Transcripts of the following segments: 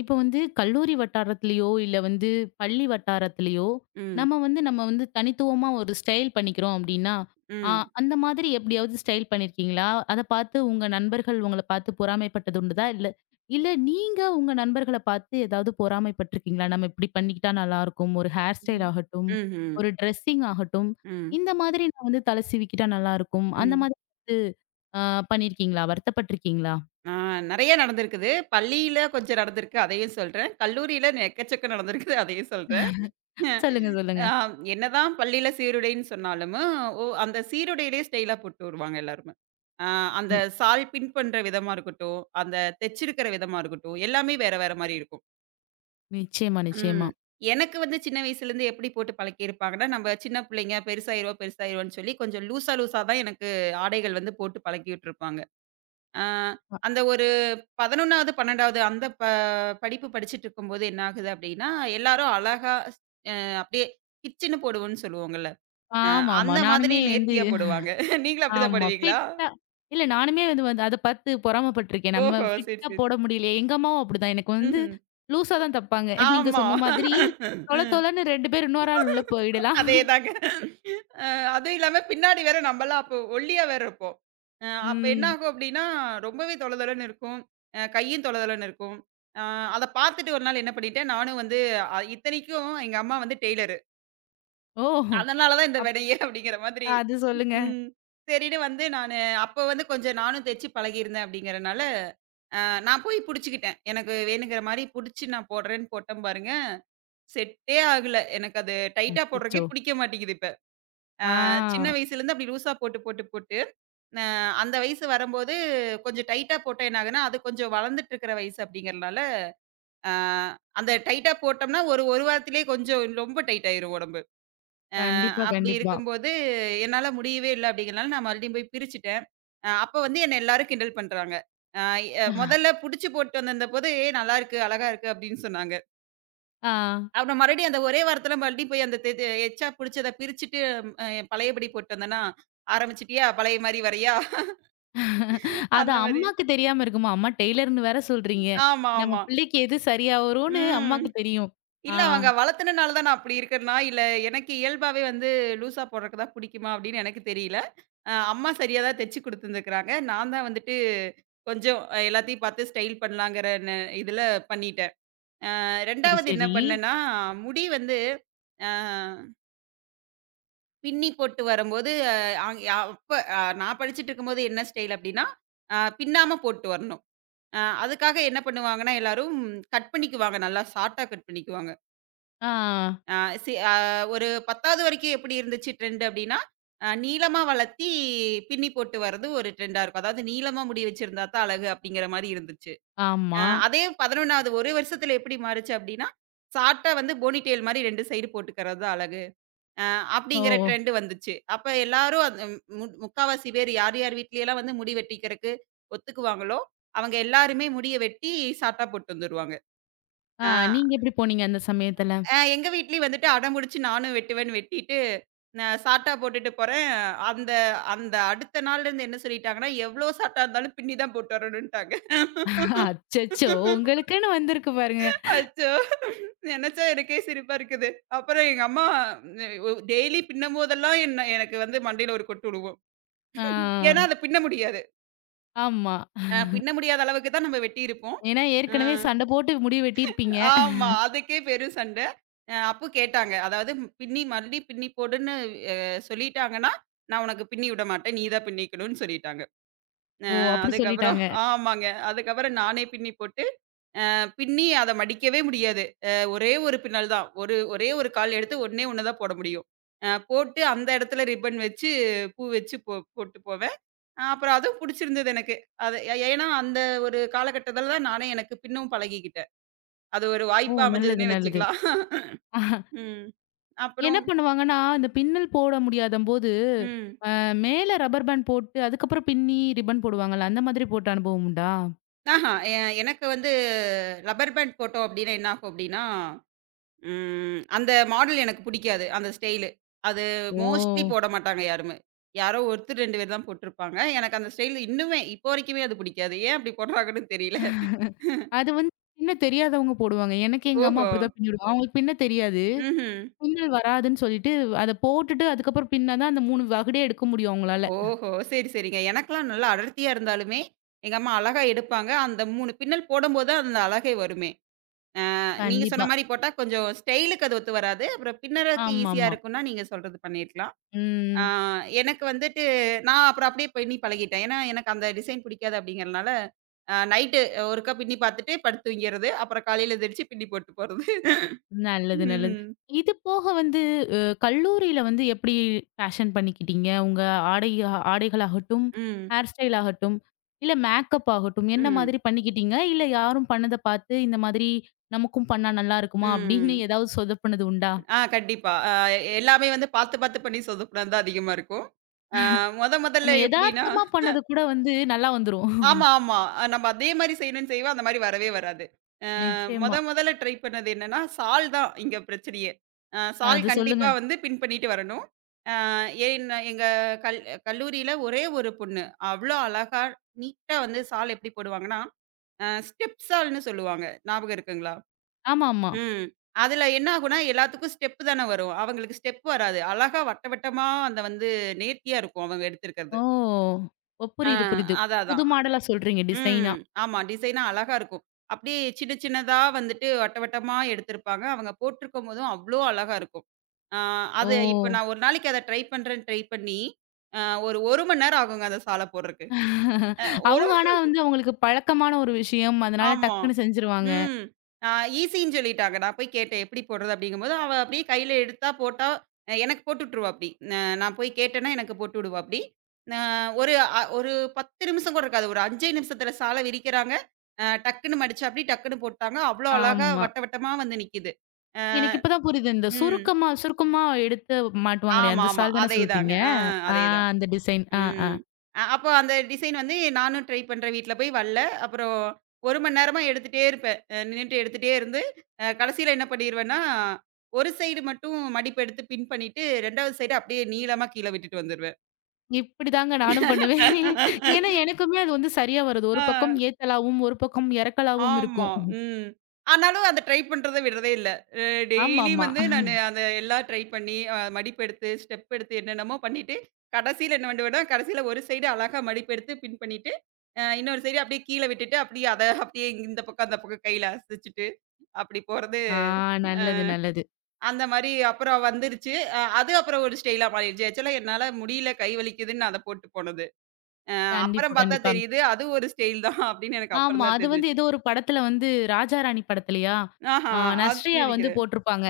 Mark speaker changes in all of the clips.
Speaker 1: இப்போ வந்து கல்லூரி வட்டாரத்திலயோ, இல்ல வந்து பள்ளி வட்டாரத்திலயோ,
Speaker 2: ம்.
Speaker 1: நம்ம வந்து தனித்துவமா ஒரு ஸ்டைல் பண்ணிக்கிறோம் அப்டின்னா, அ
Speaker 2: ம்.
Speaker 1: அந்த மாதிரி எப்படியாவது ஸ்டைல் பண்ணியிருக்கீங்களா? அத பார்த்து உங்க நண்பர்கள் உங்கள பார்த்து பொறாமைப்பட்டது உண்டுதா? இல்ல இல்ல நீங்க உங்க நண்பர்கள பார்த்து ஏதாவது பொறாமைப்பட்டுருக்கீங்களா? நம்ம இப்படி பண்ணிக்கிட்டா நல்லாருக்கும். ஒரு ஹேர் ஸ்டைல்
Speaker 2: ம்.
Speaker 1: ஆகட்டும்,
Speaker 2: ம்ஹ்ம்.
Speaker 1: ஒரு ட்ரெஸ்ஸிங் ஆகட்டும்.
Speaker 2: ம்.
Speaker 1: இந்த மாதிரி நான் வந்து தல சீவிக்கிட்டா நல்லாருக்கும். அந்த
Speaker 2: ம்.
Speaker 1: மாதிரி வந்து அ பண்ணியிருக்கீங்களா? வருத்தப்பட்டுருக்கீங்களா?
Speaker 2: ஆ நெறைய நடந்திருக்குது. பள்ளியில கொஞ்சம் நடந்திருக்கு. அதையும் சொல்றேன். கல்லூரியில எக்கச்சக்கம் நடந்திருக்குது. அதையும் சொல்றேன்.
Speaker 1: சொல்லுங்க, சொல்லுங்க.
Speaker 2: ஆ என்னதான் பள்ளியில சீருடைன்னு சொன்னாலும், ஓ அந்த சீருடையிலேயே ஸ்டைலா போட்டு வருவாங்க எல்லாருமே. ஆ அந்த
Speaker 1: நி
Speaker 2: சால் பின் பண்ற விதமா இருக்கட்டும், அந்த தெச்சிருக்கிற விதமா இருக்கட்டும், எல்லாமே வேற வேற மாரி இருக்கும்.
Speaker 1: நிச்சயமா,
Speaker 2: ம்.
Speaker 1: நிச்சயமா.
Speaker 2: எனக்கு வந்து சின்ன வயசுலேருந்து எப்படி போட்டு பழக்கியிருப்பாங்கன்னா, நம்ம சின்ன பிள்ளைங்க பெருசாயிருவோம், பெருசாயிருவோம்ன்னு சொல்லி கொஞ்சம் லூசா லூசா தான் எனக்கு ஆடைகள் வந்து போட்டு பழக்கி விட்டுருப்பாங்க. ஆ அந்த ஒரு 11வது, 12வது அந்த படிப்பு படிச்சுட்டுருக்கும்போது என்ன ஆகுது அப்படின்னா, எல்லாரும் அழகா அப்படியே கிச்சுன்னு போடுவோம்ன்னு சொல்லுவோங்கல்ல. அ
Speaker 1: ஆமாமா.
Speaker 2: அந்த மாதிரி
Speaker 1: நானுமே வந்து
Speaker 2: நேர்த்தியா போடுவாங்க. நீங்களும் அப்படிதான்
Speaker 1: ஆமா.
Speaker 2: போடுவீங்களா?
Speaker 1: ஃபிட்டா இல்ல நானுமே வந்து வந்து அத பார்த்து பொறாமப்பட்டுருக்கேன். நம்ம
Speaker 2: ஓஹோ! சரி,
Speaker 1: ஃபிட்டா
Speaker 2: சரி.
Speaker 1: போட முடியலையே. எங்க அம்மாவும் அப்படிதான். எனக்கு வந்து
Speaker 2: ம்ஹ்ம்.
Speaker 1: லூஸா தான் தப்பாங்க. நீங்க
Speaker 2: ஆமா.
Speaker 1: சொன்ன மாதிரி தொல
Speaker 2: ம்.
Speaker 1: தொலன்னு 2 பேர் இன்னொரு ஆள் உள்ள போயிடலாம்.
Speaker 2: அதேதாங்க. அ அதுவும் இல்லாம பின்னாடி வேற நம்பலாம் அப்போ ஒல்லியா வேற இருப்போம். அப்ப என்ன
Speaker 1: ம்.
Speaker 2: ஆகும் அப்டின்னா, ரொம்பவே தொள தொளன்னு இருக்கும். கையும் தொள தொளன்னு இருக்கும். அ அத பார்த்துட்டு ஒரு நாள் என்ன பண்ணிட்டேன், நானும் வந்து இத்தனைக்கும் எங்க அம்மா வந்து டெய்லரு.
Speaker 1: ஓ!
Speaker 2: அதனால தான் இந்த
Speaker 1: அப்
Speaker 2: வினையே அப்டிங்கிற மாதிரி.
Speaker 1: அது சொல்லுங்க.
Speaker 2: ம். சரின்னு வந்து அப்போ வந்து கொஞ்சம் நானும் தச்சு பழகியிருந்தேன் அப்டிங்கிறனால, அ நான் போய் புடிச்சுக்கிட்டேன். எனக்கு வேணுங்கிற மாரி புடிச்சு நான் போடுறேன்னு போட்டேன் பாருங்க. செட்டே ஆகல. எனக்கு அது டைட்டா போடுறதுக்கே
Speaker 1: அச்சச்சோ!
Speaker 2: புடிக்க மாட்டேங்குது.
Speaker 1: ஆ.
Speaker 2: சின்ன வயசுலேருந்து அப்படி லூஸா போட்டு, போட்டு, போட்டு அ அந்த வயசு வரும்போது கொஞ்சம் டைட்டா போட்டா என்ன ஆகும்ன்னா, அது கொஞ்சம் வளர்ந்துட்டு இருக்கிற வயசு அப்படிங்கிறனால, அ அந்த டைட்டா போட்டோம்னா ஒரு, ஒரு வாரத்திலேயே கொஞ்சம் ரொம்ப டைட் ஆயிரும் உடம்பு. அ
Speaker 1: கண்டிப்பா,
Speaker 2: அப்படி
Speaker 1: கண்டிப்பா.
Speaker 2: இருக்கும்போது என்னால முடியவே இல்ல அப்படிங்கிறனால நான் மறுபடியும் போய் பிரிச்சுட்டேன். அப்ப வந்து என்ன எல்லாரும் கிண்டல் பண்றாங்க. அ எ முதல்ல புடிச்சு போட்டு வந்திருந்தபோது, "ஏய் நல்லாருக்கு, அழகா இருக்கு" அப்படின்னு சொன்னாங்க.
Speaker 1: ஆ.
Speaker 2: அப்புறம் மறுபடியும் அந்த ஒரே வாரத்தில மறுபடியும் போய் அந்த தெ தெ- எச்சா புடிச்சத பிரிச்சுட்டு அ பழையபடி போட்டு வந்தேன்னா, ஆரம்பிச்சுட்டியா பழைய மாரி வர்றியா?
Speaker 1: அது
Speaker 2: அந்த மாரி.
Speaker 1: அம்மாக்கு தெரியாம இருக்குமா? அம்மா டெய்லர்ன்னு வேற சொல்றீங்க.
Speaker 2: ஆமா,
Speaker 1: நம்ம
Speaker 2: ஆமா.
Speaker 1: பிள்ளைக்கு எது சரியா வரும்னு
Speaker 2: ம்.
Speaker 1: அம்மாக்கு தெரியும். ஆ.
Speaker 2: இல்ல அவங்க வளர்த்துனனால தான் நான் அப்படி இருக்கேனா, இல்ல எனக்கு இயல்பாவே வந்து லூசா போடுறக்கு தான் பிடிக்குமா அப்படின்னு எனக்கு தெரியல. அம்மா சரியா தான் தச்சு குடுத்துருந்துருக்காங்க. நான் தான் வந்துட்டு கொஞ்சம் எல்லாத்தையும் பார்த்து ஸ்டைல் பண்ணலாங்கிற இதுல பண்ணிட்டேன்.
Speaker 1: சரி,
Speaker 2: 2வது என்ன
Speaker 1: சரி.
Speaker 2: பண்ணேன்னா, முடி வந்து அ பின்னி போட்டு வரும்போது, அ அங் அப்ப நான் படிச்சுட்டு இருக்கும்போது என்ன ஸ்டைல் அப்படின்னா, பின்னாம போட்டு வரணும். அதுக்காக என்ன பண்ணுவாங்கன்னா, எல்லாரும் கட் பண்ணிக்குவாங்க. நல்லா ஷார்ட்டா கட் பண்ணிக்குவாங்க.
Speaker 1: ஆ.
Speaker 2: அ சி அ ஒரு 10வது வரைக்கும் எப்படி இருந்துச்சு ட்ரெண்ட் அப்படின்னா, நீளமா வளர்த்தி பின்னி போட்டு வர்றது ஒரு ட்ரெண்டா இருக்கும். அதாவது நீளமா முடி வச்சிருந்தா தான் அழகு அப்படிங்கிற மாரி இருந்துச்சு. அ
Speaker 1: ஆமா.
Speaker 2: அதே 11வது 1 வருஷத்துல எப்படி மாறுச்சு அப்படின்னா, ஷார்ட்டா வந்து போனி டெயில் மாரி 2 சைடு போட்டுக்கிறது தான் அழகு. அ அப்படிங்கிற
Speaker 1: ஓ!
Speaker 2: ட்ரெண்ட் வந்துச்சு. அப்ப எல்லாரும் அது முக்காவாசி பேர் யார் யார் வீட்லயெல்லாம் வந்து முடி வெட்டிக்கிறக்கு ஒத்துக்குவாங்களோ, அவங்க எல்லாருமே முடிய வெட்டி சாட்டா போட்டு வந்துருவாங்க.
Speaker 1: ஆ
Speaker 2: அ
Speaker 1: நீங்க எப்படி போனீங்க அந்த சமயத்துல?
Speaker 2: அ எங்க வீட்லயும் வந்துட்டு அடம்புடிச்சு நானும் வெட்டுவேன்னு வெட்டிட்டு, நான் சாட்டா போட்டுட்டு போறேன். அந்த அந்த அடுத்த நாள்லருந்து என்ன சொல்லிட்டாங்கன்னா, எவ்ளோ சாட்டா இருந்தாலும் பின்னி தான் போட்டு வரணுன்ட்டாங்க.
Speaker 1: அச்சச்சோ! உங்களுக்குன்னு வந்திருக்கு பாருங்க.
Speaker 2: அச்சோ! நெனச்சா எனக்கே சிரிப்பா இருக்குது. அப்புறம் எங்க அம்மா டெய்லி பின்னும்போதெல்லாம் என்ன எனக்கு வந்து மண்டையில ஒரு கொட்டு விழுவும். ஏன்னா,
Speaker 1: ஆ.
Speaker 2: அத பின்ன முடியாது.
Speaker 1: ஆமா.
Speaker 2: பின்ன முடியாத அளவுக்கு தான் நம்ம வெட்டியிருப்போம்.
Speaker 1: ஏன்னா
Speaker 2: அ
Speaker 1: ஏற்கனவே சண்டை போட்டு முடிய வெட்டியிருப்பீங்க.
Speaker 2: ஆமா. அதுக்கே பெரும் சண்டை. அப்போ கேட்டாங்க. அதாவது பின்னி மறுபடி பின்னி போடுன்னு அ சொல்லிட்டாங்கன்னா, நான் உனக்கு பின்னி விட மாட்டேன். நீ தான் பின்னிக்கணும்னு சொல்லிட்டாங்க. அ
Speaker 1: ஓ! அப்படி
Speaker 2: அதுக்கப்புறம்
Speaker 1: சொல்லிட்டாங்க.
Speaker 2: ஆமாங்க. அதுக்கப்புறம் நானே பின்னி போட்டு, பின்னி அத மடிக்கவே முடியாது. ஒரே ஒரு பின்னல் தான். ஒரே ஒரு கால் எடுத்து ஒண்ணே ஒண்ணு தான் போட முடியும். போட்டு அந்த இடத்துல ரிப்பன் வச்சு, பூ வச்சு போட்டு போவேன். அப்புறம் அதுவும் புடிச்சிருந்தது எனக்கு. அது ஏன்னா அந்த ஒரு காலகட்டத்துல தான் நானே எனக்கு பின்னும் பழகிக்கிட்டேன். அது ஒரு
Speaker 1: ஓ!
Speaker 2: வாய்ப்பா
Speaker 1: நல்லது,
Speaker 2: அமைஞ்சதுன்னே
Speaker 1: நல்லது.
Speaker 2: வச்சுக்கலாம். ம்.
Speaker 1: என்ன
Speaker 2: அப்புறம்
Speaker 1: பண்ணுவாங்கன்னா, இந்த பின்னல் போட முடியாதம்போது,
Speaker 2: ம்.
Speaker 1: மேல ரப்பர் பேண்ட் போட்டு, அதுக்கப்புறம் பின்னி ரிப்பன் போடுவாங்கல்ல, அந்த மாதிரி போட்ட அனுபவம் உண்டா?
Speaker 2: ஆஹா எ எனக்கு வந்து ரப்பர் பேண்ட் போட்டோம் அப்டின்னா என்ன ஆகும் அப்டின்னா, அந்த மாடல் எனக்கு புடிக்காது. அந்த ஸ்டைலு. அது மோஸ்ட்லி
Speaker 1: ஓ!
Speaker 2: போட மாட்டாங்க யாருமே. யாரோ ஒருத்தர் 2 பேர் தான் போட்டுருப்பாங்க. எனக்கு அந்த ஸ்டைல் இன்னுமே இப்போ வரைக்குமே அது புடிக்காது. ஏன் அப்டி போடுறாங்கன்னு தெரியல.
Speaker 1: அது வந்து பின்ன தெரியாதவங்க போடுவாங்க. எனக்கு எங்க அம்மா
Speaker 2: ஓஹோ!
Speaker 1: அப்படிதான் பின்னி விடுவாங்க. அவங்களுக்கு பின்ன தெரியாது.
Speaker 2: ம்ஹ்ம்.
Speaker 1: பின்னல் வராதுன்னு சொல்லிட்டு, அத போட்டுட்டு அதுக்கப்புறம் பின்னா தான் அந்த 3 வகுடே எடுக்க முடியும் அவங்களால.
Speaker 2: ஓஹோ! சரி, சரிங்க. எனக்கெல்லாம் நல்லா அடர்த்தியா இருந்தாலுமே, எங்க அம்மா அழகா எடுப்பாங்க. அந்த 3 பின்னல் போடும்போது தான் அந்த அழகே வருமே. நீங்க சொன்ன
Speaker 1: கண்டிப்பா.
Speaker 2: மாரி போட்டா கொஞ்சம் ஸ்டைலுக்கு அது ஒத்து வராது. அப்புறம் பின்னறக்கு ஈஸியா
Speaker 1: ஆமாமா.
Speaker 2: இருக்கும்னா, நீங்க சொல்றது பண்ணியிருக்கலாம். ஆ
Speaker 1: ம்.
Speaker 2: எனக்கு வந்துட்டு நான் அப்புறம் அப்படியே பின்னி பழகிட்டேன். ஏன்னா, எனக்கு அந்த டிசைன் பிடிக்காது அப்படிங்கிறனால, நைட்டு ஒருக்கா பின்னி பார்த்துட்டு படுத்து தூங்கிறது. அப்புறம் காலையில எந்திரிச்சு பின்னி போட்டு போறது.
Speaker 1: நல்லது, நல்லது.
Speaker 2: ம்.
Speaker 1: இது போக வந்து அ கல்லூரியில வந்து எப்படி பேஷன் பண்ணிக்கிட்டீங்க? உங்க ஆடை ஆடைகளாகட்டும்,
Speaker 2: ம்.
Speaker 1: ஹேர் ஸ்டைல் ஆகட்டும், இல்ல மேக்கப் ஆகட்டும், என்ன
Speaker 2: ம்.
Speaker 1: மாதிரி பண்ணிக்கிட்டீங்க? இல்ல யாரும் பண்ணத பார்த்து, இந்த மாதிரி நமக்கும் பண்ணா நல்லா இருக்குமா? அப்படின்னு
Speaker 2: ம்.
Speaker 1: ஏதாவது சொதப்புனது உண்டா?
Speaker 2: கண்டிப்பா. எல்லாமே வந்து பார்த்து பார்த்து பண்ணி சொதப்புனது தான் அதிகமா இருக்கும். மொதல்ல
Speaker 1: நம்ம
Speaker 2: எப்படின்னா
Speaker 1: எதார்த்தமா பண்ணது கூட வந்து நல்லா வந்துரும்.
Speaker 2: ஆமா, ஆமா. நம்ம அதே மாரி செய்யணும்னு செய்வோம். அந்த மாரி வரவே வராது. அ மொத
Speaker 1: நிச்சயமா.
Speaker 2: மொதல்ல ட்ரை பண்ணது என்னன்னா, சால் தான் இங்க பிரச்சனையே. சால்
Speaker 1: அது சொல்லுங்க.
Speaker 2: கண்டிப்பா வந்து பின் பண்ணிட்டு வரணும். அ ஏன் எங்க கல் கல்லூரியில ஒரே ஒரு பொண்ணு. அவ்ளோ அழகா நீட்டா வந்து சால் எப்படி போடுவாங்கன்னா, ஸ்டெப் சால்ன்னு சொல்லுவாங்க. ஞாபகம் இருக்குங்களா?
Speaker 1: ஆமாமா.
Speaker 2: ம். அதுல என்ன ஆகும்னா, எல்லாத்துக்கும் ஸ்டெப் தானே வரும். அவங்களுக்கு ஸ்டெப் வராது. அழகா வட்ட வட்டமா அந்த வந்து நேர்த்தியா இருக்கும் அவங்க எடுத்திருக்கிறது.
Speaker 1: ஓ! ஓ
Speaker 2: ஆ
Speaker 1: புரியுது, புரியுது.
Speaker 2: அதான்,
Speaker 1: புது
Speaker 2: அதான்.
Speaker 1: மாடலா சொல்றீங்க
Speaker 2: ம்.
Speaker 1: டிசைனா.
Speaker 2: ஆமா. டிசைனா அழகா இருக்கும். அப்படியே சின்ன சின்னதா வந்துட்டு வட்ட வட்டமா எடுத்திருப்பாங்க. அவங்க போட்டிருக்கும்போதும் அவ்ளோ அழகா இருக்கும். ஆ
Speaker 1: ஓ!
Speaker 2: அது இப்ப நான் ஒரு நாளைக்கு அத ட்ரை பண்றேன்னு ட்ரை பண்ணி, அ ஒரு 1 மணி நேரம் ஆகுங்க அந்த சால போடுறக்கு. அ ஒரு
Speaker 1: அவங்க ஆனா வந்து அவங்களுக்கு பழக்கமான ஒரு விஷயம். அதனால
Speaker 2: ஆமா.
Speaker 1: டக்குன்னு செஞ்சுருவாங்க.
Speaker 2: ம். ஆ ஈஸின்னு சொல்லிட்டாங்க. நான் போய் கேட்டேன், "எப்படி போடுறது?" அப்படிங்கும்போது, அவ அப்படியே கையில எடுத்தா போட்டா, எனக்கு போட்டு விட்டுருவாப்படி. ந நான் நான் போய் கேட்டேன்னா, எனக்கு போட்டு விடுவாப்படி. ந ஒரு அ ஒரு 10 நிமிஷம் கூட இருக்காது. ஒரு 5 நிமிஷத்தில சால விரிக்கிறாங்க. டக்குன்னு மடிச்சாப்படி, டக்குன்னு போட்டாங்க. அவ்வளோ அழகா
Speaker 1: ஆமா.
Speaker 2: வட்ட வட்டமா வந்து நிக்கிது. அ
Speaker 1: எனக்கு இப்ப தான் புரியுது. இந்த
Speaker 2: ம்.
Speaker 1: சுருக்கமா சுருக்கமா எடுத்து மாட்டுவாங்களே,
Speaker 2: ஆமா,
Speaker 1: அந்த
Speaker 2: ஆமா.
Speaker 1: சால் தானே
Speaker 2: அதேதாங்க.
Speaker 1: சொல்றீங்க? ஆ
Speaker 2: அதேதான்.
Speaker 1: அந்த டிசைன். ஆ, ஆ.
Speaker 2: ம். அப்போ அந்த டிசைன் வந்து நானும் ட்ரை பண்றேன். வீட்ல போய் வரல. அப்புறம் 1 மணி நேரமா எடுத்துட்டே இருப்பேன். நின்னுட்டு எடுத்துட்டே இருந்து, கடைசியில என்ன பண்ணிருவேன்னா, ஒரு சைடு மட்டும் மடிப்பு எடுத்து பின் பண்ணிட்டு, 2வது சைடு அப்படியே நீளமா கீழ விட்டுட்டு வந்துருவேன்.
Speaker 1: இப்படிதாங்க நானும்
Speaker 2: ஆ.
Speaker 1: பண்ணுவேன். ஏன்னா எனக்குமே அது வந்து சரியா வருது. ஒரு பக்கம் ஏத்தலாவும், ஒரு பக்கம் இறக்கலாவும்
Speaker 2: ஆமா.
Speaker 1: இருக்கும்.
Speaker 2: ம். ஆனாலும் அத ட்ரை பண்றத விடுறதே இல்ல. அ டெய்லியும்
Speaker 1: ஆமாமா.
Speaker 2: வந்து நானு அத எல்லாம் ட்ரை பண்ணி, மடிப்பு எடுத்து, ஸ்டெப் எடுத்து என்னென்னமோ பண்ணிட்டு, கடைசியில என்ன பண்ணிடுவேன்னா, கடைசியில ஒரு சைடு அழகா மடிப்பு எடுத்து பின் பண்ணிட்டு, இன்னொரு சைடு அப்படியே கீழ விட்டுட்டு, அப்படியே அத அப்படியே இந்த பக்கம், அந்த பக்கம் கையில அசைச்சுட்டு, அப்படி போறது.
Speaker 1: ஆ
Speaker 2: அ
Speaker 1: நல்லது, நல்லது.
Speaker 2: அந்த மாரி அப்புறம் வந்துருச்சு. அது அப்புறம் ஒரு ஸ்டைலா மாறிடுச்சு. ஆக்சுவலா என்னால முடியல, கை வலிக்குதுன்னு நான் அத போட்டு போனது. அ
Speaker 1: கண்டிப்பா,
Speaker 2: அப்புறம் பார்த்தா
Speaker 1: கண்டிப்பா.
Speaker 2: தெரியுது, அது ஒரு ஸ்டைல் தான் அப்படின்னு எனக்கு அப்புறம்
Speaker 1: ஆமா.
Speaker 2: தான்
Speaker 1: அது வந்து
Speaker 2: தெரிஞ்சுச்சு.
Speaker 1: ஏதோ ஒரு படத்துல வந்து ராஜா ராணி படத்துலயா?
Speaker 2: ஆஹா!
Speaker 1: ஆ
Speaker 2: அது
Speaker 1: நஸ்ரியா வந்து
Speaker 2: இடிக்கிறது.
Speaker 1: போட்டிருப்பாங்க.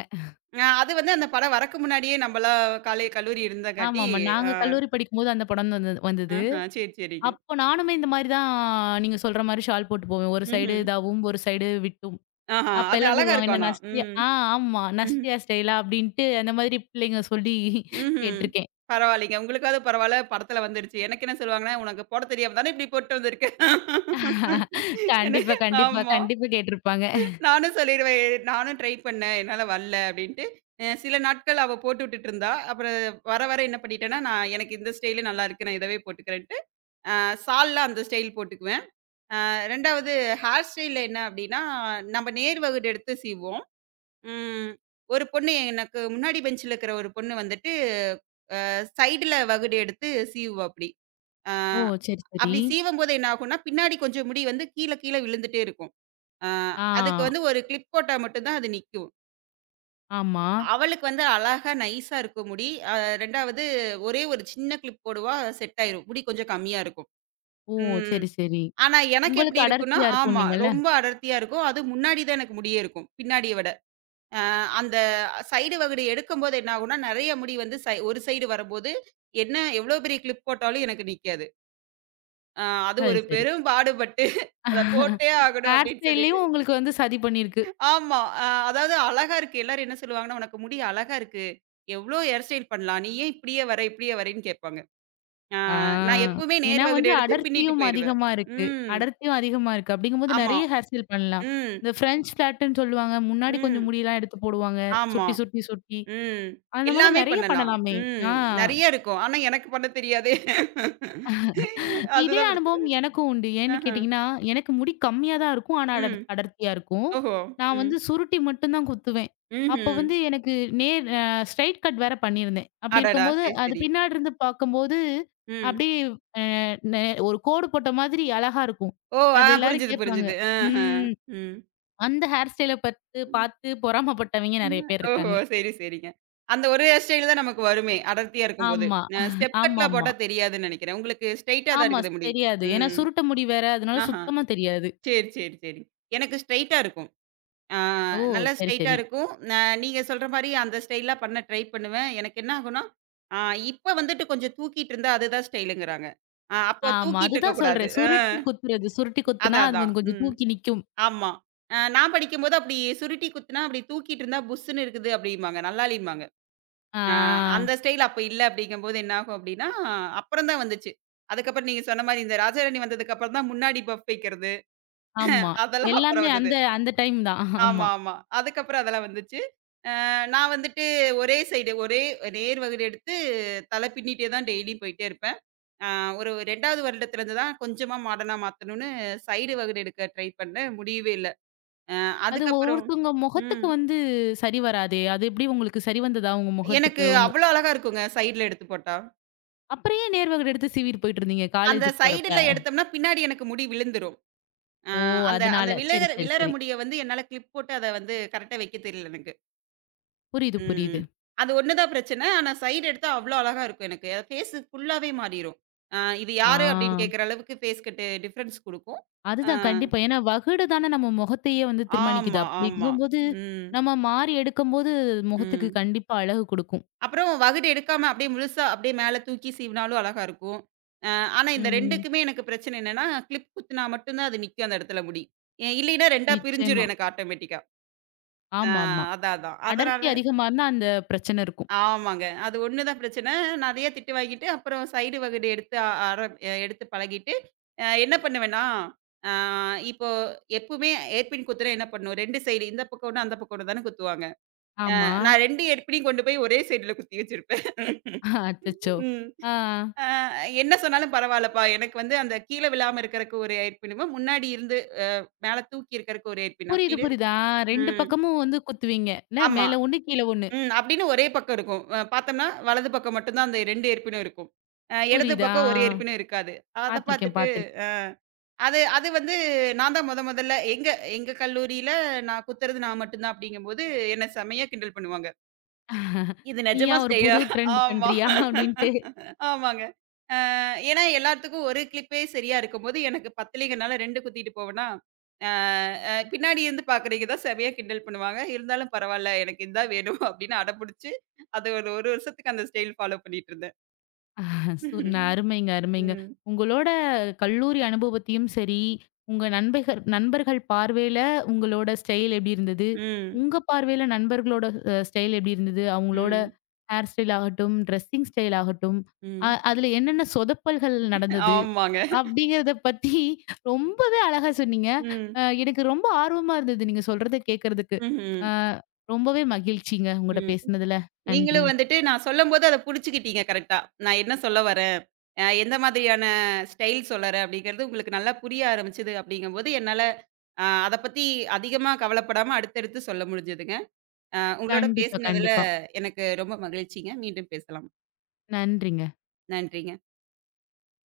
Speaker 2: அது வந்து அந்த படம் வரக்கு முன்னாடியே நம்பலாம் காலை கல்லூரி இருந்தங்காட்டி,
Speaker 1: ஆமாமா.
Speaker 2: அ
Speaker 1: நாங்க கல்லூரி படிக்கும்போது அந்த படம் தான் வந்தது வந்தது.
Speaker 2: ஆஹா, சரி, சரிங்க.
Speaker 1: அப்போ நானுமே இந்த மாரி தான் நீங்க சொல்ற மாரி ஷால் போட்டு போவேன். ஒரு சைடு
Speaker 2: ம்ஹ்ம்.
Speaker 1: இதாவும், ஒரு சைடு விட்டும்.
Speaker 2: ஆஹா,
Speaker 1: அப்ப
Speaker 2: அது
Speaker 1: எல்லாரும்
Speaker 2: அழகா
Speaker 1: சொல்லுவாங்க,
Speaker 2: இருக்கும்
Speaker 1: "என்ன
Speaker 2: ஆனா.
Speaker 1: நஸ்டியா
Speaker 2: ம்.
Speaker 1: ஆ ஆமா.
Speaker 2: ம்.
Speaker 1: நஸ்டியா ஸ்டைலா?" அப்படின்ட்டு அந்த மாதிரி பிள்ளைங்க சொல்லி
Speaker 2: ம்ஹ்ம்.
Speaker 1: கேட்டுருக்கேன்.
Speaker 2: பரவாயில்லைங்க. உங்களுக்காவது பரவால்ல, படத்துல வந்துருச்சு. எனக்கு என்ன சொல்லுவாங்கன்னா, "உனக்கு போட தெரியாம தானே இப்படி போட்டு வந்திருக்க?" எனக்கு
Speaker 1: கண்டிப்பா, கண்டிப்பா,
Speaker 2: ஆமா.
Speaker 1: கண்டிப்பா கேட்டுருப்பாங்க.
Speaker 2: நானும் சொல்லிடுவேன், "நானும் ட்ரை பண்ணேன். என்னால வரல" அப்படின்ட்டு. சில நாட்கள் அவ போட்டு விட்டுட்டுருந்தா. அப்புறம் வர, வர என்ன பண்ணிட்டேன்னா, நான் எனக்கு இந்த ஸ்டைலு நல்லா இருக்கு. நான் இதவே போட்டுக்கிறேன்ட்டு, அ சால்ல அந்த ஸ்டைல் போட்டுக்குவேன். 2வது ஹேர் ஸ்டைல்ல என்ன அப்படின்னா, நம்ம நேர் வகுடு எடுத்து சீவுவோம். ம். ஒரு பொண்ணு எனக்கு முன்னாடி பெஞ்சுல இருக்கிற ஒரு பொண்ணு வந்துட்டு, சைடுல வகுடு எடுத்து சீவுவாப்படி. அ
Speaker 1: ஓ! சரி, சரி.
Speaker 2: அப்படி சீவம்போது என்ன ஆகும்னா, பின்னாடி கொஞ்சம் முடி வந்து கீழ கீழ விழுந்துட்டே இருக்கும். அ
Speaker 1: ஆ,
Speaker 2: அதுக்கு வந்து ஒரு கிளிப் போட்டா மட்டும் தான் அது நிக்கும்.
Speaker 1: ஆமா.
Speaker 2: அவளுக்கு வந்து அழகா நைஸா இருக்கும் முடி. 2வது ஒரே ஒரு சின்ன கிளிப் போடுவா, செட் ஆயிரும். முடி கொஞ்சம் கம்மியா இருக்கும்.
Speaker 1: ஓ!
Speaker 2: ம்.
Speaker 1: சரி, சரி.
Speaker 2: ஆனா, எனக்கு
Speaker 1: உங்களுக்கு
Speaker 2: எப்படி இருக்கும்ன்னா
Speaker 1: அடர்த்தியா
Speaker 2: ஆமா.
Speaker 1: இருக்கும்னீங்கல்ல?
Speaker 2: ரொம்ப அடர்த்தியா இருக்கும். அதுவும் முன்னாடி தான் எனக்கு முடியே இருக்கும். பின்னாடிய விட. அ அந்த சைடு வகுடு எடுக்கும்போது என்ன ஆகும்ன்னா, நெறைய முடி வந்து ஒரு சைடு வரம்போது, என்ன எவ்வளோ பெரிய கிளிப் போட்டாலும் எனக்கு நிக்காது. அ அது
Speaker 1: சரி,
Speaker 2: ஒரு
Speaker 1: சரி.
Speaker 2: பெரும் பாடுபட்டு அத போட்டே ஆகணும்
Speaker 1: ஹேர்
Speaker 2: அப்படின்னு சொல்லிட்டு
Speaker 1: ஸ்டைல்லயும் உங்களுக்கு வந்து சதி பண்ணியிருக்கு.
Speaker 2: ஆமா. அதாவது அழகா இருக்கு. எல்லாரும் என்ன சொல்லுவாங்கன்னா, "உனக்கு முடி அழகா இருக்கு. எவ்வளோ ஹேர் ஸ்டைல் பண்ணலாம். நீ ஏன் இப்படியே வர, இப்படியே வரேன்னு?" கேட்பாங்க. அ
Speaker 1: ஆ.
Speaker 2: நான் எப்பவுமே
Speaker 1: ஏன்னா
Speaker 2: நேர்
Speaker 1: வந்து
Speaker 2: வகுடு எடுத்து பின்னிட்டு
Speaker 1: அடர்த்தியும்
Speaker 2: போயிருவேன்.
Speaker 1: அதிகமா இருக்கு.
Speaker 2: ம்.
Speaker 1: அடர்த்தியும் அதிகமா இருக்கு. அப்படிங்கும்போது
Speaker 2: ஆமா.
Speaker 1: நெறைய ஹேர் ஸ்டைல் பண்ணலாம்.
Speaker 2: ம்.
Speaker 1: இந்த ஃப்ரெஞ்ச் ஃபிளாட்டுன்னு சொல்லுவாங்க. முன்னாடி கொஞ்சம்
Speaker 2: ம்.
Speaker 1: முடியெல்லாம் எடுத்து போடுவாங்க.
Speaker 2: ஆமா.
Speaker 1: சுட்டி, சுட்டி, சுட்டி.
Speaker 2: ம்.
Speaker 1: அந்த மாதிரி
Speaker 2: எல்லாமே
Speaker 1: நெறைய
Speaker 2: பண்ணலாம்.
Speaker 1: பண்ணலாமே!
Speaker 2: ம்.
Speaker 1: ஆ.
Speaker 2: நெறைய இருக்கும். ஆனா எனக்கு பண்ண தெரியாதே!
Speaker 1: இதே
Speaker 2: அதுதான் பிரச்சனை.
Speaker 1: அனுபவம் எனக்கும் உண்டு. ஏன்னு
Speaker 2: ஆஹா.
Speaker 1: கேட்டீங்கன்னா, எனக்கு முடி கம்மியா தான் இருக்கும். ஆனா
Speaker 2: ம்.
Speaker 1: அடர்த்தியா இருக்கும்.
Speaker 2: ஓஹோ!
Speaker 1: நான்
Speaker 2: ம்.
Speaker 1: வந்து சுருட்டி மட்டும் தான் குத்துவேன். அப்போ
Speaker 2: ம்ஹ்ம்.
Speaker 1: வந்து எனக்கு நேர் அ ஸ்ட்ரெயிட் கட் வேற பண்ணியிருந்தேன். அப்படி
Speaker 2: அடடா!
Speaker 1: இருக்கும்போது,
Speaker 2: சரி,
Speaker 1: அது
Speaker 2: சரி.
Speaker 1: பின்னாடி இருந்து பார்க்கும்போது,
Speaker 2: ம்.
Speaker 1: அப்படியே அ நெ ஒரு கோடு போட்ட மாதிரி அழகா இருக்கும்.
Speaker 2: ஓ!
Speaker 1: அது எல்லாரும்
Speaker 2: புரிஞ்சுது,
Speaker 1: கேட்பாங்க.
Speaker 2: புரிஞ்சுது. ஆஹ.
Speaker 1: ம்.
Speaker 2: ம்.
Speaker 1: அந்த ஹேர் ஸ்டைல பத்து
Speaker 2: ம்.
Speaker 1: பார்த்து பொறாமப்பட்டவங்க நெறைய பேர்
Speaker 2: ஓஹோ!
Speaker 1: இருக்காங்க.
Speaker 2: சரி, சரிங்க. அந்த ஒரு ஹேர் ஸ்டைல் தான் நமக்கு வருமே! அடர்த்தியா இருக்கும்போது.
Speaker 1: ஆமா.
Speaker 2: ஸ்டெப் கட்லாம்
Speaker 1: ஆமாமா.
Speaker 2: போட்டா தெரியாதுன்னு நெனைக்கிறேன். உங்களுக்கு ஸ்ட்ரெய்ட்டா தான்
Speaker 1: ஆமா. ஆமா
Speaker 2: இருக்குது முடி.
Speaker 1: தெரியாது. ஏன்னா
Speaker 2: ம்.
Speaker 1: சுருட்ட முடி வேற. அதனால
Speaker 2: ஆஹா.
Speaker 1: சுத்தமா தெரியாது.
Speaker 2: சரி, சரி, சரி. எனக்கு ஸ்ட்ரெய்ட்டா இருக்கும். ஆ
Speaker 1: ஓ!
Speaker 2: நல்லா
Speaker 1: சரி,
Speaker 2: ஸ்ட்ரெயிட்டா
Speaker 1: சரி.
Speaker 2: இருக்கும். நீங்க சொல்ற மாரி அந்த ஸ்டைலா பண்ண ட்ரை பண்ணுவேன். எனக்கு என்ன ஆகும்னா, ஆ இப்ப வந்துட்டு கொஞ்சம் தூக்கிட்டு இருந்தா அதுதான் ஸ்டைலுங்கிறாங்க. அப்ப
Speaker 1: ஆமா.
Speaker 2: தூக்கிட்டு
Speaker 1: அதுதான்
Speaker 2: இருக்கக்கூடாது.
Speaker 1: சொல்றேன். சுருட்டி குத்துறது. சுருட்டி குத்துனா,
Speaker 2: அதான்,
Speaker 1: அது
Speaker 2: அதான்.
Speaker 1: வந்து கொஞ்சம்
Speaker 2: ம்.
Speaker 1: தூக்கி நிக்கும்.
Speaker 2: ஆமா. நான் படிக்கும்போது அப்படி சுருட்டி குத்துனா அப்படி தூக்கிட்டு இருந்தா புஸ்ஸுன்னு இருக்குது அப்படிம்பாங்க. நல்லாலிம்பாங்க.
Speaker 1: ஆ.
Speaker 2: ஆ அந்த ஸ்டைல் அப்ப இல்ல அப்படிங்கும்போது என்ன ஆகும் அப்படின்னா, அப்புறம் தான் வந்துச்சு. அதுக்கப்புறம் நீங்க சொன்ன மாரி இந்த ராஜாராணி வந்ததுக்கு அப்புறம் தான் முன்னாடி பஃப் வைக்கிறது.
Speaker 1: ஆமா.
Speaker 2: அதெல்லாம் அப்புறம்
Speaker 1: எல்லாமே
Speaker 2: வந்தது.
Speaker 1: அந்த அந்த டைம் தான்.
Speaker 2: ஆமா,
Speaker 1: ஆமா.
Speaker 2: ஆமா. அதுக்கப்புறம் அதெல்லாம் வந்துச்சு. அ நான் வந்துட்டு ஒரே சைடு ஒரே நேர் வகுடு எடுத்து தலை பின்னிட்டே தான் டெய்லியும் போயிட்டே இருப்பேன். அ ஒரு 2வது வருடத்திலருந்து தான் கொஞ்சமா மாடர்னா மாத்தணும்னு சைடு வகுடு எடுக்க ட்ரை பண்ணேன். முடியவே இல்ல. அ
Speaker 1: அது
Speaker 2: அதுக்கப்புறம்
Speaker 1: ஒவ்வொருத்தவங்க
Speaker 2: ம்.
Speaker 1: முகத்துக்கு வந்து சரி வராதே! அது எப்படி உங்களுக்கு சரி வந்ததா உங்க
Speaker 2: எனக்கு
Speaker 1: முகத்துக்கு? உங்க
Speaker 2: அவ்வளோ அழகா இருக்குங்க சைடுல எடுத்து போட்டா.
Speaker 1: அப்புறம் ஏன் நேர்வகடு எடுத்து சீவிட்டு போயிட்டு இருந்தீங்க
Speaker 2: அந்த
Speaker 1: காலேஜுக்கு போறப்ப?
Speaker 2: சைடுல எடுத்தோம்னா பின்னாடி எனக்கு முடி விழுந்துரும். அ
Speaker 1: ஓ!
Speaker 2: அந்த
Speaker 1: அதனால.
Speaker 2: அந்த
Speaker 1: சரி,
Speaker 2: விழுகிற
Speaker 1: சரி,
Speaker 2: விழற
Speaker 1: சரி.
Speaker 2: முடிய வந்து என்னால கிளிப் போட்டு அத வந்து கரெக்ட்டா வைக்க தெரியல எனக்கு.
Speaker 1: புரியுது, புரியுது.
Speaker 2: ம். அது ஒண்ணு தான் பிரச்சனை. ஆனா சைடு எடுத்தா அவ்ளோ அழகா இருக்கும் எனக்கு. ஃபேஸ் ஃபுல்லாவே மாறிரும். இது யாரு அப்படின்னு
Speaker 1: ஆ.
Speaker 2: கேட்கிற அளவுக்கு ஃபேஸ் கட்டு டிஃபரன்ஸ் குடுக்கும். அ
Speaker 1: அதுதான் கண்டிப்பா. ஏன்னா வகுடு தானே நம்ம முகத்தையே வந்து தீர்மானிக்குது.
Speaker 2: ஆமா, ஆமா.
Speaker 1: அப்படிங்கும்போது,
Speaker 2: ம்,
Speaker 1: நம்ம மாறி எடுக்கும்போது முகத்துக்கு
Speaker 2: ம்.
Speaker 1: கண்டிப்பா அழகு குடுக்கும்.
Speaker 2: அப்புறம் வகுடு எடுக்காம அப்படியே முழுசா அப்படியே மேல தூக்கி சீவினாலும் அழகா இருக்கும். அ ஆனா இந்த
Speaker 1: ம்.
Speaker 2: 2க்குமே எனக்கு பிரச்சனை என்னன்னா, கிளிப் குத்துனா மட்டும் தான் அது நிக்கும் அந்த இடத்துல முடி. இல்லைன்னா 2ஆ பிரிஞ்சிரும்
Speaker 1: நிச்சயமா.
Speaker 2: எனக்கு ஆட்டோமேட்டிக்கா. அ
Speaker 1: ஆமாமா.
Speaker 2: அதான், அதான். அதனால
Speaker 1: அடர்த்தி அதிகமா இருந்தா அந்த பிரச்சனை இருக்கும்.
Speaker 2: ஆமாங்க. அது ஒண்ணு தான் பிரச்சனை. நெறைய திட்டு வாங்கிட்டு, அப்புறம் சைடு வகுடு எடுத்து அ அர அ எடுத்து பழகிட்டு, என்ன பண்ணுவேன்னா, ஆ இப்போ எப்பவுமே ஏர்பின் குத்துனா என்ன பண்ணும்? 2 சைடு இந்த பக்கம் ஒண்ணு, அந்த பக்கம் ஒண்ணு தானே குத்துவாங்க.
Speaker 1: ஆமா.
Speaker 2: நான் 2 ஏர்பினையும் கொண்டு போய் ஒரே சைடுல குத்தி வச்சிருப்பேன்.
Speaker 1: அச்சச்சோ!
Speaker 2: ம்.
Speaker 1: ஆ.
Speaker 2: அ என்ன சொன்னாலும் பரவால்லப்பா. எனக்கு வந்து அந்த கீழ விழாம இருக்கறக்கு ஒரு ஏர்பினும், முன்னாடி இருந்து அ மேல தூக்கி இருக்கறக்கு ஒரு ஏர்பின்
Speaker 1: புரியுது,
Speaker 2: அப்படின்னு
Speaker 1: புரியுது. ஆ 2
Speaker 2: ம்.
Speaker 1: பக்கமும் வந்து குத்துவீங்க. என்ன
Speaker 2: ஆமா.
Speaker 1: மேல 1 கீழ 1.
Speaker 2: ம். அப்படின்னு ஒரே பக்கம் இருக்கும். பார்த்தோம்னா, வலது பக்கம் மட்டும் தான் அந்த 2 ஏற்பினும் இருக்கும். இடது
Speaker 1: புரியுதா?
Speaker 2: பக்கம் ஒரு ஏற்பினும் இருக்காது. அத
Speaker 1: பார்த்துருக்கேன்,
Speaker 2: பார்த்துட்டு
Speaker 1: பார்த்துருக்கேன்.
Speaker 2: அது அது வந்து நான் தான் மொதல்ல எங்க எங்க கல்லூரியில நான் குத்துறது நான் மட்டும் தான் அப்படிங்கும்போது, என்ன செமையா கிண்டல் பண்ணுவாங்க. இது
Speaker 1: நீயா
Speaker 2: நிஜமா
Speaker 1: ஒரு புது ட்ரெண்ட்
Speaker 2: ஆமா.
Speaker 1: பண்றியா? அப்டின்ட்டு.
Speaker 2: ஆமாங்க. அ ஏன்னா எல்லாத்துக்கும் ஒரு கிளிப்பே சரியா இருக்கும்போது, எனக்கு பத்தலைங்கனால 2 குத்திட்டு போவேனா, அ அ பின்னாடி இருந்து பார்க்குறவைங்க தான் செமையா கிண்டல் பண்ணுவாங்க. இருந்தாலும் பரவால்ல எனக்கு இதுதான் வேணும் அப்டின்னு அடம்புடிச்சு, அது ஒரு 1 வருஷத்துக்கு அந்த ஸ்டைல் ஃபாலோ பண்ணிட்டு இருந்தேன். ம்.
Speaker 1: அருமைங்க, அருமைங்க.
Speaker 2: ம்.
Speaker 1: உங்களோட கல்லூரி அனுபவத்தையும் சரி, உங்க நண்பர்கள் பார்வையில உங்களோட ஸ்டைல் எப்படி இருந்தது?
Speaker 2: ம்.
Speaker 1: உங்க பார்வையில நண்பர்களோட ஸ்டைல் எப்படி இருந்தது? அவங்களோட
Speaker 2: ம்.
Speaker 1: ஹேர் ஸ்டைல் ஆகட்டும், ட்ரெஸ்ஸிங் ஸ்டைல் ஆகட்டும்,
Speaker 2: ம்.
Speaker 1: அதுல என்னென்ன சொதப்பல்கள் நடந்தது?
Speaker 2: ஆமாங்க.
Speaker 1: அப்படிங்கிறத பத்தி ரொம்பவே அழகா சொன்னீங்க.
Speaker 2: ம்.
Speaker 1: எனக்கு ரொம்ப ஆர்வமா இருந்தது நீங்க சொல்றத கேட்கறதுக்கு.
Speaker 2: ம்ஹ்ம்.
Speaker 1: அ ரொம்பவே மகிழ்ச்சிங்க உங்கட்ட
Speaker 2: ம்.
Speaker 1: பேசினதுல. நன்றி.
Speaker 2: நீங்களும் வந்துட்டு நான் சொல்லும்போது அத புடிச்சுக்கிட்டீங்க கரெக்ட்டா. நான் என்ன சொல்ல வரேன்? எந்த மாதிரியான ஸ்டைல் சொல்லறேன் அப்படிங்கிறது உங்களுக்கு நல்லா புரிய ஆரம்பிச்சது அப்படிங்கும்போது, என்னால அத பத்தி அதிகமா கவலைப்படாம அடுத்தடுத்து சொல்ல முடிஞ்சதுங்க. உங்களோட
Speaker 1: கண்டிப்பா,
Speaker 2: பேசினதுல
Speaker 1: கண்டிப்பா.
Speaker 2: எனக்கு ரொம்ப மகிழ்ச்சிங்க. மீண்டும் பேசலாம்.
Speaker 1: நன்றிங்க.
Speaker 2: நன்றிங்க.